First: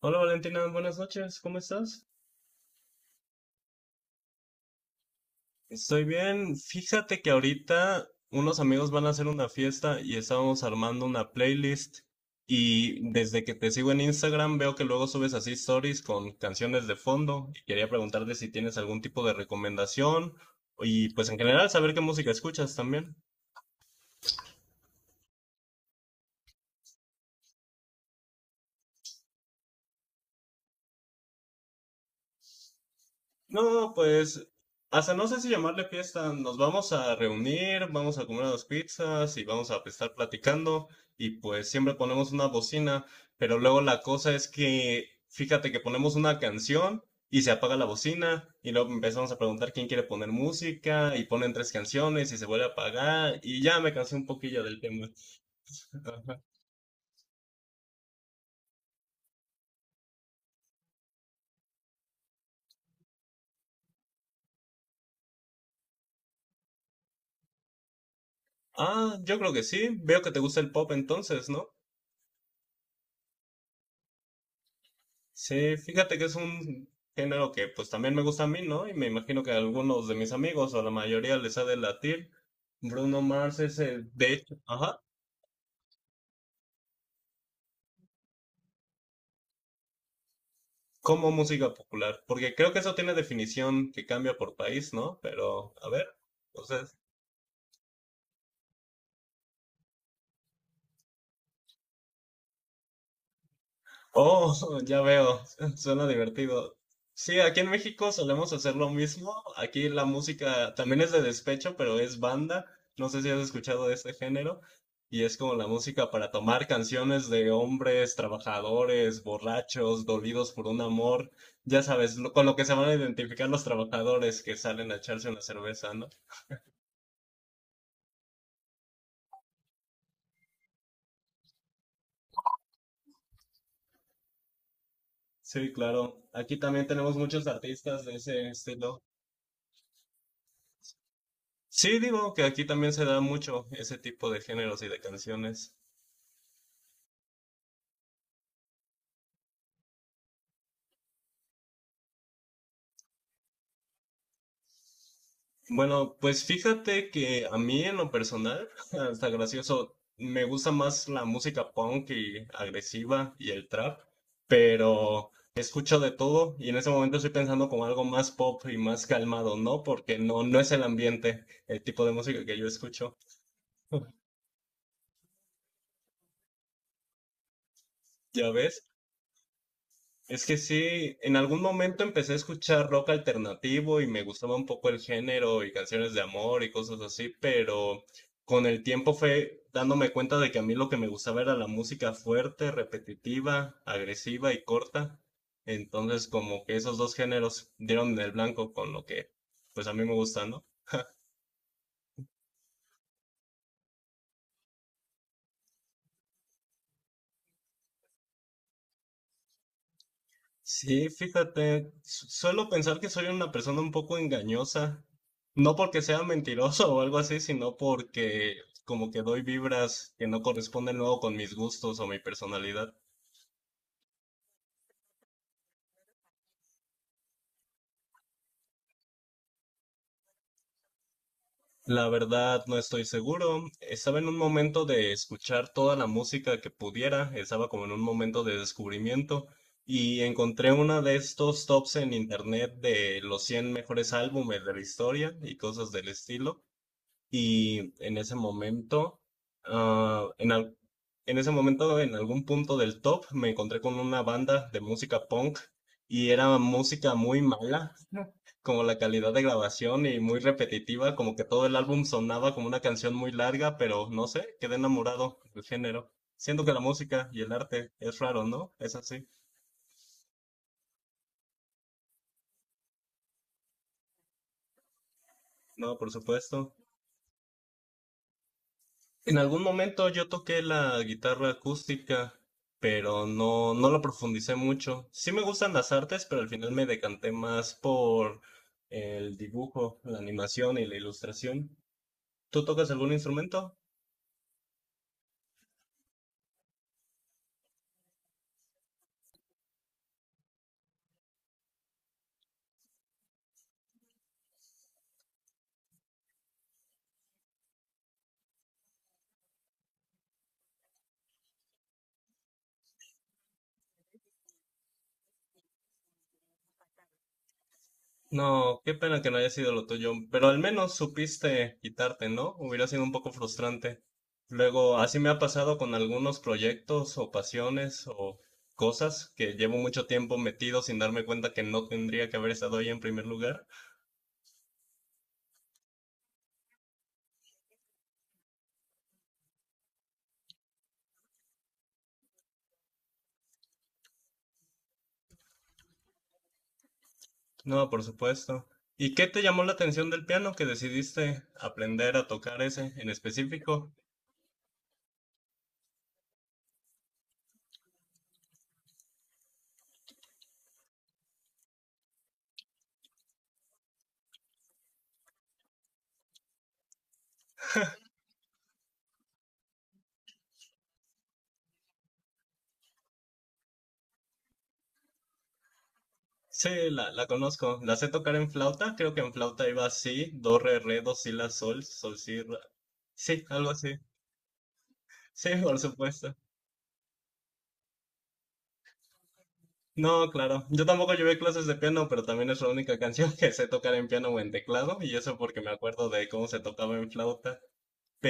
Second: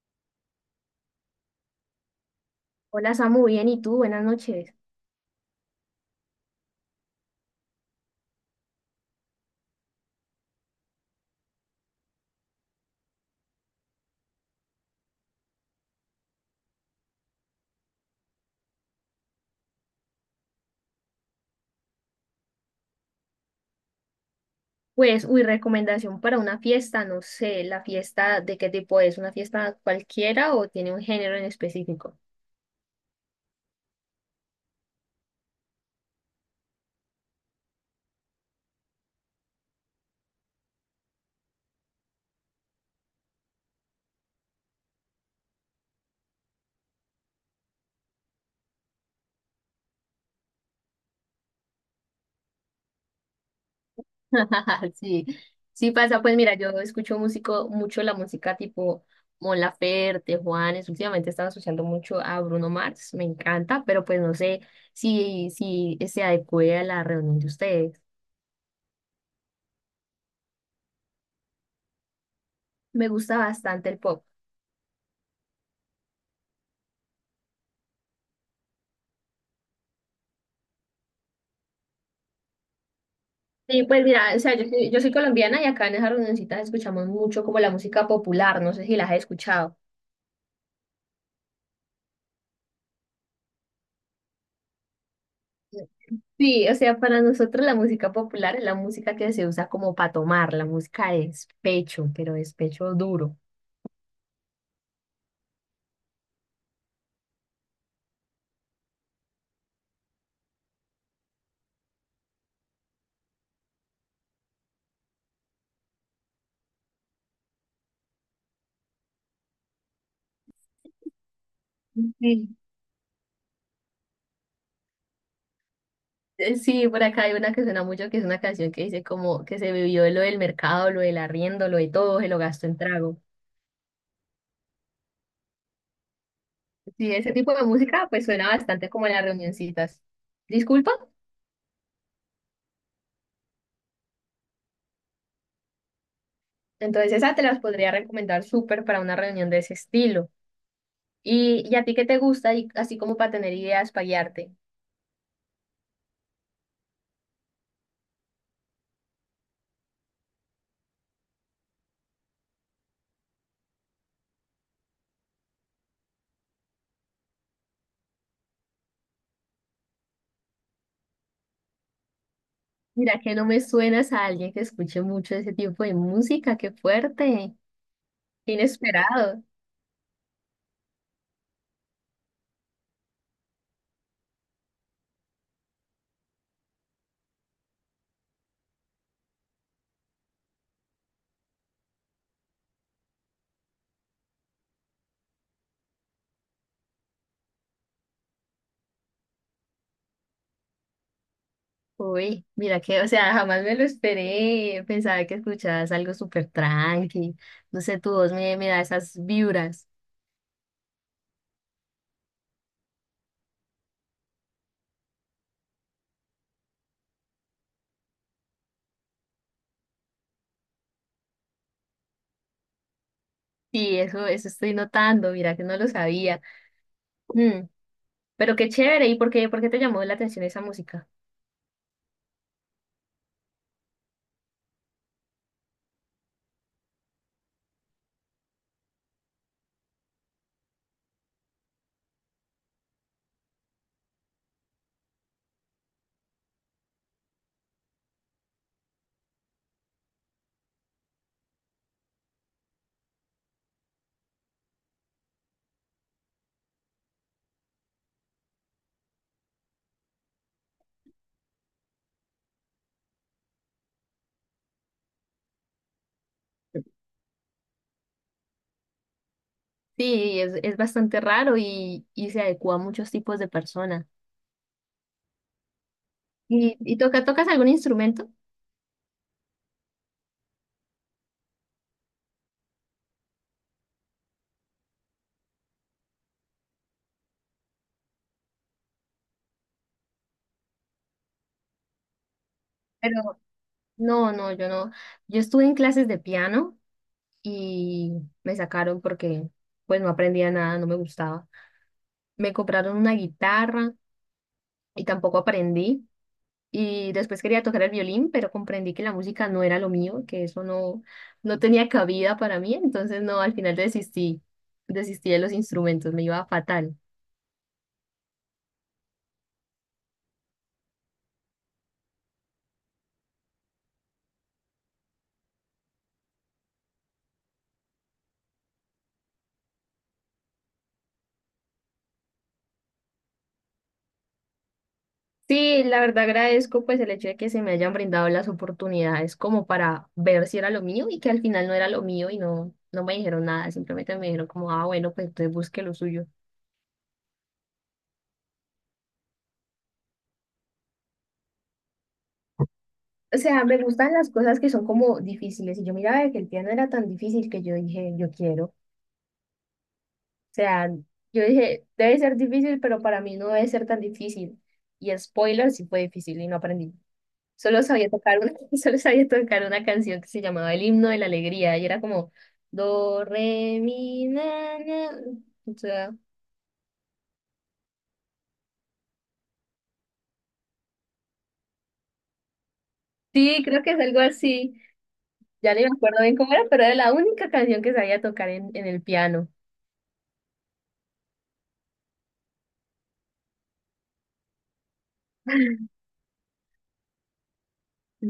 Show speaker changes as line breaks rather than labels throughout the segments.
Hola Valentina, buenas noches, ¿cómo estás?
Hola Samu, bien, ¿y tú? Buenas noches.
Estoy bien. Fíjate que ahorita unos amigos van a hacer una fiesta y estábamos armando una playlist, y desde que te sigo en Instagram veo que luego subes así stories con canciones de fondo, y quería preguntarte si tienes algún tipo de recomendación y pues en general saber qué música escuchas también.
Pues, uy, recomendación para una fiesta, no sé, la fiesta de qué tipo es, ¿una fiesta cualquiera o tiene un género en específico?
No, no, no, pues hasta no sé si llamarle fiesta. Nos vamos a reunir, vamos a comer unas pizzas y vamos a estar platicando, y pues siempre ponemos una bocina, pero luego la cosa es que fíjate que ponemos una canción y se apaga la bocina, y luego empezamos a preguntar quién quiere poner música y ponen tres canciones y se vuelve a apagar, y ya me cansé un poquillo del tema.
Sí, sí pasa, pues mira, yo escucho músico, mucho la música tipo Mon Laferte, Juanes, últimamente estaba asociando mucho a Bruno Mars, me encanta, pero pues no sé si se adecue a la reunión de ustedes.
Ah, yo creo que sí. Veo que te gusta el pop entonces, ¿no?
Me gusta bastante el pop.
Sí, fíjate que es un género que pues también me gusta a mí, ¿no? Y me imagino que a algunos de mis amigos o a la mayoría les ha de latir. Bruno Mars es
Sí, pues
el,
mira,
de
o sea,
hecho,
yo soy, yo
ajá,
soy colombiana y acá en esas reunioncitas escuchamos mucho como la música popular, no sé si las has escuchado.
como música popular, porque creo que eso tiene definición que cambia por país, ¿no? Pero, a ver,
Sí, o
entonces...
sea, para nosotros la música popular es la música que se usa como para tomar, la música de despecho, pero despecho duro.
Oh, ya veo, suena divertido. Sí, aquí en México solemos hacer lo mismo. Aquí la música también es de despecho, pero es banda. No sé si has escuchado de este género. Y es como la música para tomar, canciones de hombres trabajadores, borrachos, dolidos por un amor. Ya sabes, con
Sí.
lo que se van a identificar los trabajadores que salen a echarse una cerveza, ¿no?
Sí, por acá hay una que suena mucho, que es una canción que dice como que se vivió lo del mercado, lo del arriendo, lo de todo, se lo gastó en trago.
Sí, claro. Aquí también
Sí,
tenemos
ese
muchos
tipo de
artistas
música
de
pues suena
ese
bastante
estilo.
como en las reunioncitas. Disculpa,
Sí, digo que aquí también se da mucho ese tipo de géneros y de canciones.
entonces esa te las podría recomendar súper para una reunión de ese estilo. ¿Y a ti qué te gusta? Y así como para tener ideas, para guiarte.
Bueno, pues fíjate que a mí en lo personal, hasta gracioso, me gusta más la música punk y agresiva y el trap, pero escucho de todo, y en ese momento estoy pensando como algo más pop y más calmado, ¿no? Porque no es el ambiente, el tipo de música que yo escucho.
Mira que no me suenas a alguien que escuche mucho ese tipo de música, qué fuerte,
¿Ya
qué
ves?
inesperado.
Es que sí, en algún momento empecé a escuchar rock alternativo y me gustaba un poco el género y canciones de amor y cosas así, pero con el tiempo fue dándome cuenta de que a mí lo que me gustaba era la música fuerte, repetitiva, agresiva y corta. Entonces como que esos dos géneros dieron en el blanco con lo que pues a mí me gusta, ¿no?
Uy, mira que, o sea, jamás me lo esperé, pensaba que escuchabas algo súper tranqui, no sé, tu voz me da esas vibras.
Sí, fíjate, suelo pensar que soy una persona un poco engañosa, no porque sea mentiroso o algo así, sino porque como que doy vibras que no corresponden luego con mis gustos o mi personalidad.
Sí, eso estoy notando, mira que no lo sabía. Mm, pero qué chévere, ¿y por qué te llamó la atención esa música?
La verdad, no estoy seguro. Estaba en un momento de escuchar toda la música que pudiera, estaba como en un momento de descubrimiento, y encontré una de estos tops en internet de los 100 mejores álbumes de la historia y cosas del estilo. Y en ese momento, ah, en, al- en ese momento, en algún punto del top, me encontré con una banda de música punk, y era música muy mala, como la calidad de grabación y muy repetitiva, como que todo el álbum sonaba como una canción muy larga, pero no sé, quedé enamorado del género. Siento que la música y el arte es raro, ¿no? Es así.
Sí, es bastante raro y se adecua a muchos tipos de personas.
No, por supuesto.
¿Y tocas algún instrumento?
En algún momento yo toqué la guitarra acústica, pero no lo profundicé mucho. Sí me gustan las artes, pero al final me decanté más por el dibujo, la animación y la ilustración. ¿Tú tocas algún
Pero
instrumento?
no, yo no. Yo estuve en clases de piano y me sacaron porque pues no aprendía nada, no me gustaba. Me compraron una guitarra y tampoco aprendí. Y después quería tocar el violín, pero comprendí que la música no era lo mío, que eso no, no tenía cabida para mí. Entonces no, al final desistí de los instrumentos, me iba fatal.
No, qué pena que no haya sido lo tuyo, pero al menos supiste quitarte, ¿no? Hubiera sido un poco frustrante. Luego, así me ha pasado con algunos proyectos o pasiones o cosas que llevo mucho tiempo metido sin darme cuenta que no tendría que haber estado ahí en primer lugar.
Sí, la verdad agradezco pues el hecho de que se me hayan brindado las oportunidades como para ver si era lo mío y que al final no era lo mío y no, no me dijeron nada, simplemente me dijeron como, ah, bueno, pues entonces busque lo suyo.
No, por supuesto. ¿Y qué te llamó la atención del piano que decidiste aprender a tocar ese en
O sea, me
específico?
gustan las cosas que son como difíciles y yo miraba que el piano era tan difícil que yo dije, yo quiero. O sea, yo dije, debe ser difícil, pero para mí no debe ser tan difícil. Y spoiler, sí fue difícil y no aprendí. Solo sabía tocar una, solo sabía tocar una canción que se llamaba El himno de la alegría y era como do re mi na na. O sea,
Sí, la conozco. La sé tocar en flauta. Creo que en flauta iba así, do, re, re, do, si, la, sol, sol, si, ra. Sí,
sí,
algo
creo que
así.
es algo así.
Sí,
Ya
por
ni me acuerdo
supuesto.
bien cómo era, pero era la única canción que sabía tocar en el piano.
No, claro. Yo tampoco llevé clases de piano, pero también es la única canción que sé tocar en piano o en teclado, y eso porque me acuerdo de cómo se tocaba en flauta.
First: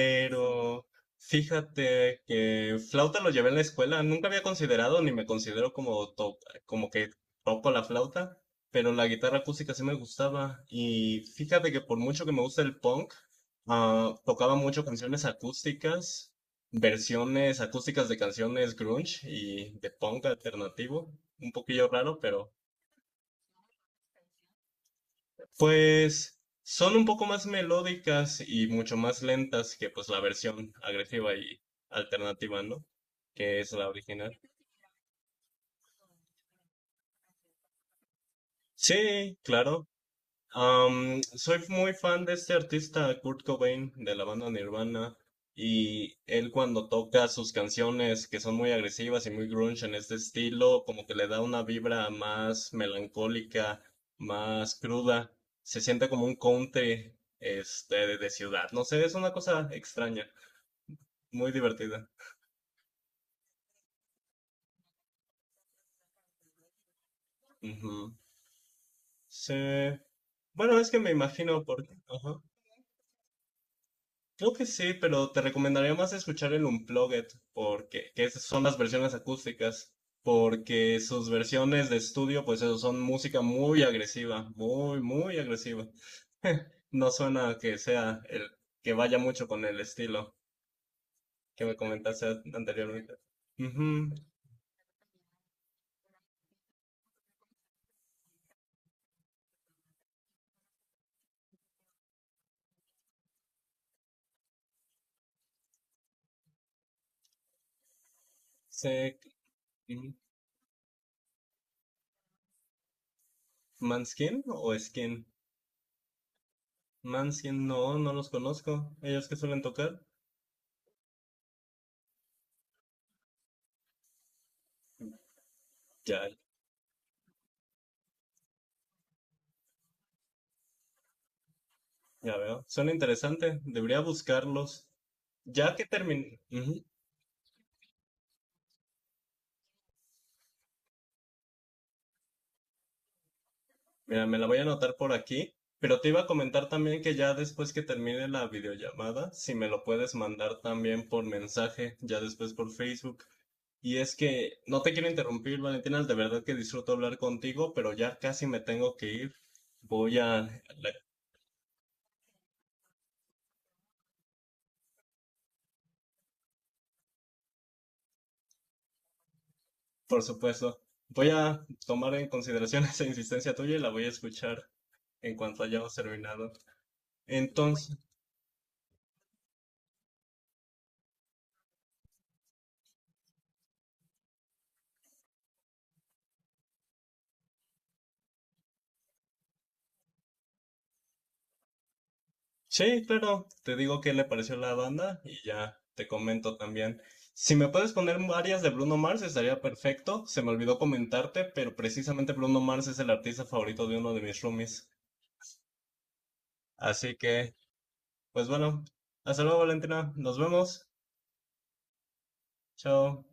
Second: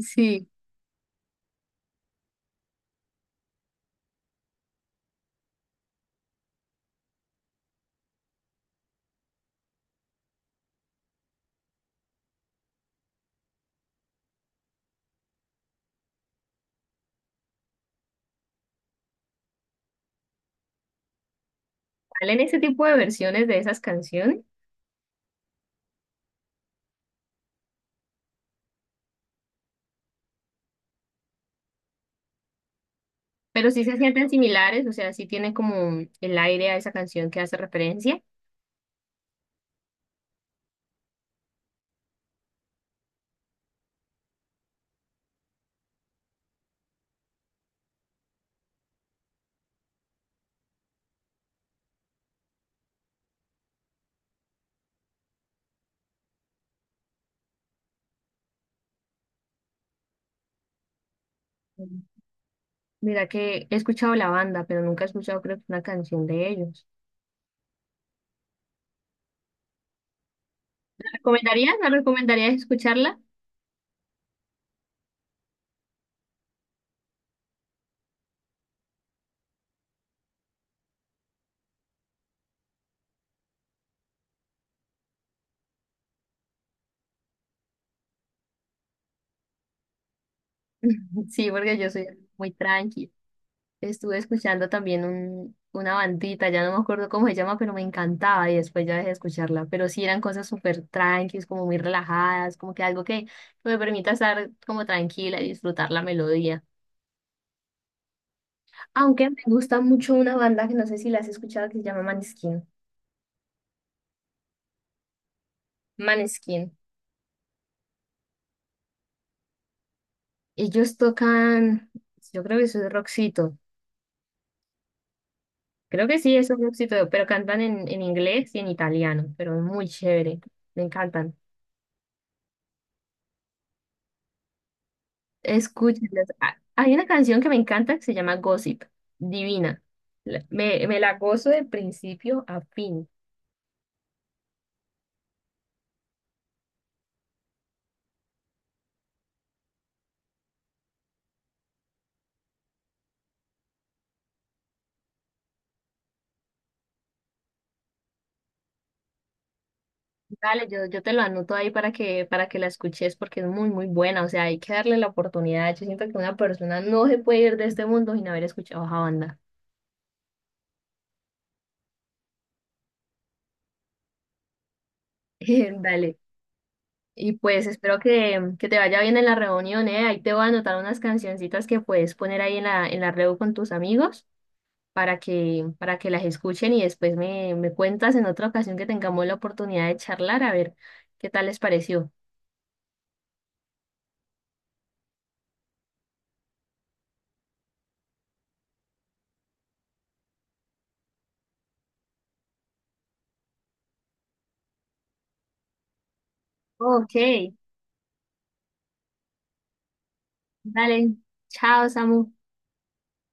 Sí,
fíjate que flauta lo llevé en la escuela. Nunca había considerado, ni me considero como, como que toco la flauta, pero la guitarra acústica sí me gustaba. Y fíjate que por mucho que me gusta el punk, ah, tocaba mucho canciones acústicas, versiones acústicas de canciones grunge y de punk alternativo. Un poquillo raro,
salen
pero...
ese tipo de versiones de esas canciones,
Pues son un poco más melódicas y mucho más lentas que pues la versión agresiva y alternativa, ¿no? Que
pero
es
sí
la
se sienten
original.
similares, o sea, sí tiene como el aire a esa canción que hace referencia.
Sí, claro. Am, soy muy fan de este artista Kurt Cobain de la banda Nirvana, y él cuando toca sus canciones que son muy agresivas y muy grunge en este estilo, como que le da una vibra más melancólica, más cruda, se siente como un country este de ciudad, no sé, es una cosa extraña, muy
Mm.
divertida.
Mira que he escuchado la banda, pero nunca he escuchado creo que una canción de ellos.
Ujú. Sí. Bueno, es que
¿La
me imagino
¿Recomendarías?
por...
¿Me
ajá.
recomendarías escucharla?
Creo que sí, pero te recomendaría más escuchar el Unplugged, porque que esas son las versiones acústicas, porque sus versiones de estudio, pues eso, son música muy agresiva, muy agresiva. No suena que sea el que vaya mucho con el estilo
Sí,
que me
porque yo soy
comentaste
muy tranqui.
anteriormente. Ujú,
Estuve escuchando también un, una bandita, ya no me acuerdo cómo se llama, pero me encantaba y después ya dejé de escucharla. Pero sí eran cosas súper tranquis, como muy relajadas, como que algo que, me permita estar como tranquila y disfrutar la melodía.
sé-
Aunque me gusta
ujú.
mucho una banda que no sé si la has escuchado que se llama Maneskin.
¿Manskin o Skin?
Maneskin.
Manskin, no, no los conozco. ¿Ellos qué suelen tocar?
Ellos tocan, yo creo que eso es rockcito. Creo que
Ya,
sí, eso es rockcito, pero cantan en inglés y en italiano, pero es muy chévere. Me encantan.
ya veo. Suena interesante. Debería buscarlos. Ya que
Escúchenlas.
terminé.
Ah, hay una canción que me encanta que se llama Gossip, divina. Me, me la gozo de principio a fin.
Mira, me la voy a anotar por aquí, pero te iba a comentar también que ya después que termine la videollamada, si me lo puedes mandar también por mensaje, ya después por Facebook. Y es que no te quiero interrumpir, Valentina, de verdad que disfruto hablar contigo, pero ya casi me tengo que ir. Voy a,
Dale, yo te lo anoto ahí para que la escuches porque es muy buena. O sea, hay que darle la oportunidad. Yo siento que una persona no se puede ir de este mundo sin haber escuchado esa banda.
por supuesto, voy a tomar en consideración esa insistencia tuya y la voy a escuchar en cuanto hayamos
Dale.
terminado.
Y pues
Entonces...
espero que te vaya bien en la reunión, ¿eh? Ahí te voy a anotar unas cancioncitas que puedes poner ahí en en la reu con tus amigos. Para que para que las escuchen y después me cuentas en otra ocasión que tengamos la oportunidad de charlar a ver qué tal les pareció.
Sí, claro, te digo qué le pareció la banda y ya te comento también. Si me puedes poner varias de Bruno Mars estaría perfecto. Se me olvidó comentarte, pero precisamente Bruno Mars es el artista favorito de uno de mis roomies.
Ok,
Así que, pues bueno, hasta luego, Valentina. Nos vemos.
dale, chao, Samu.
Chao.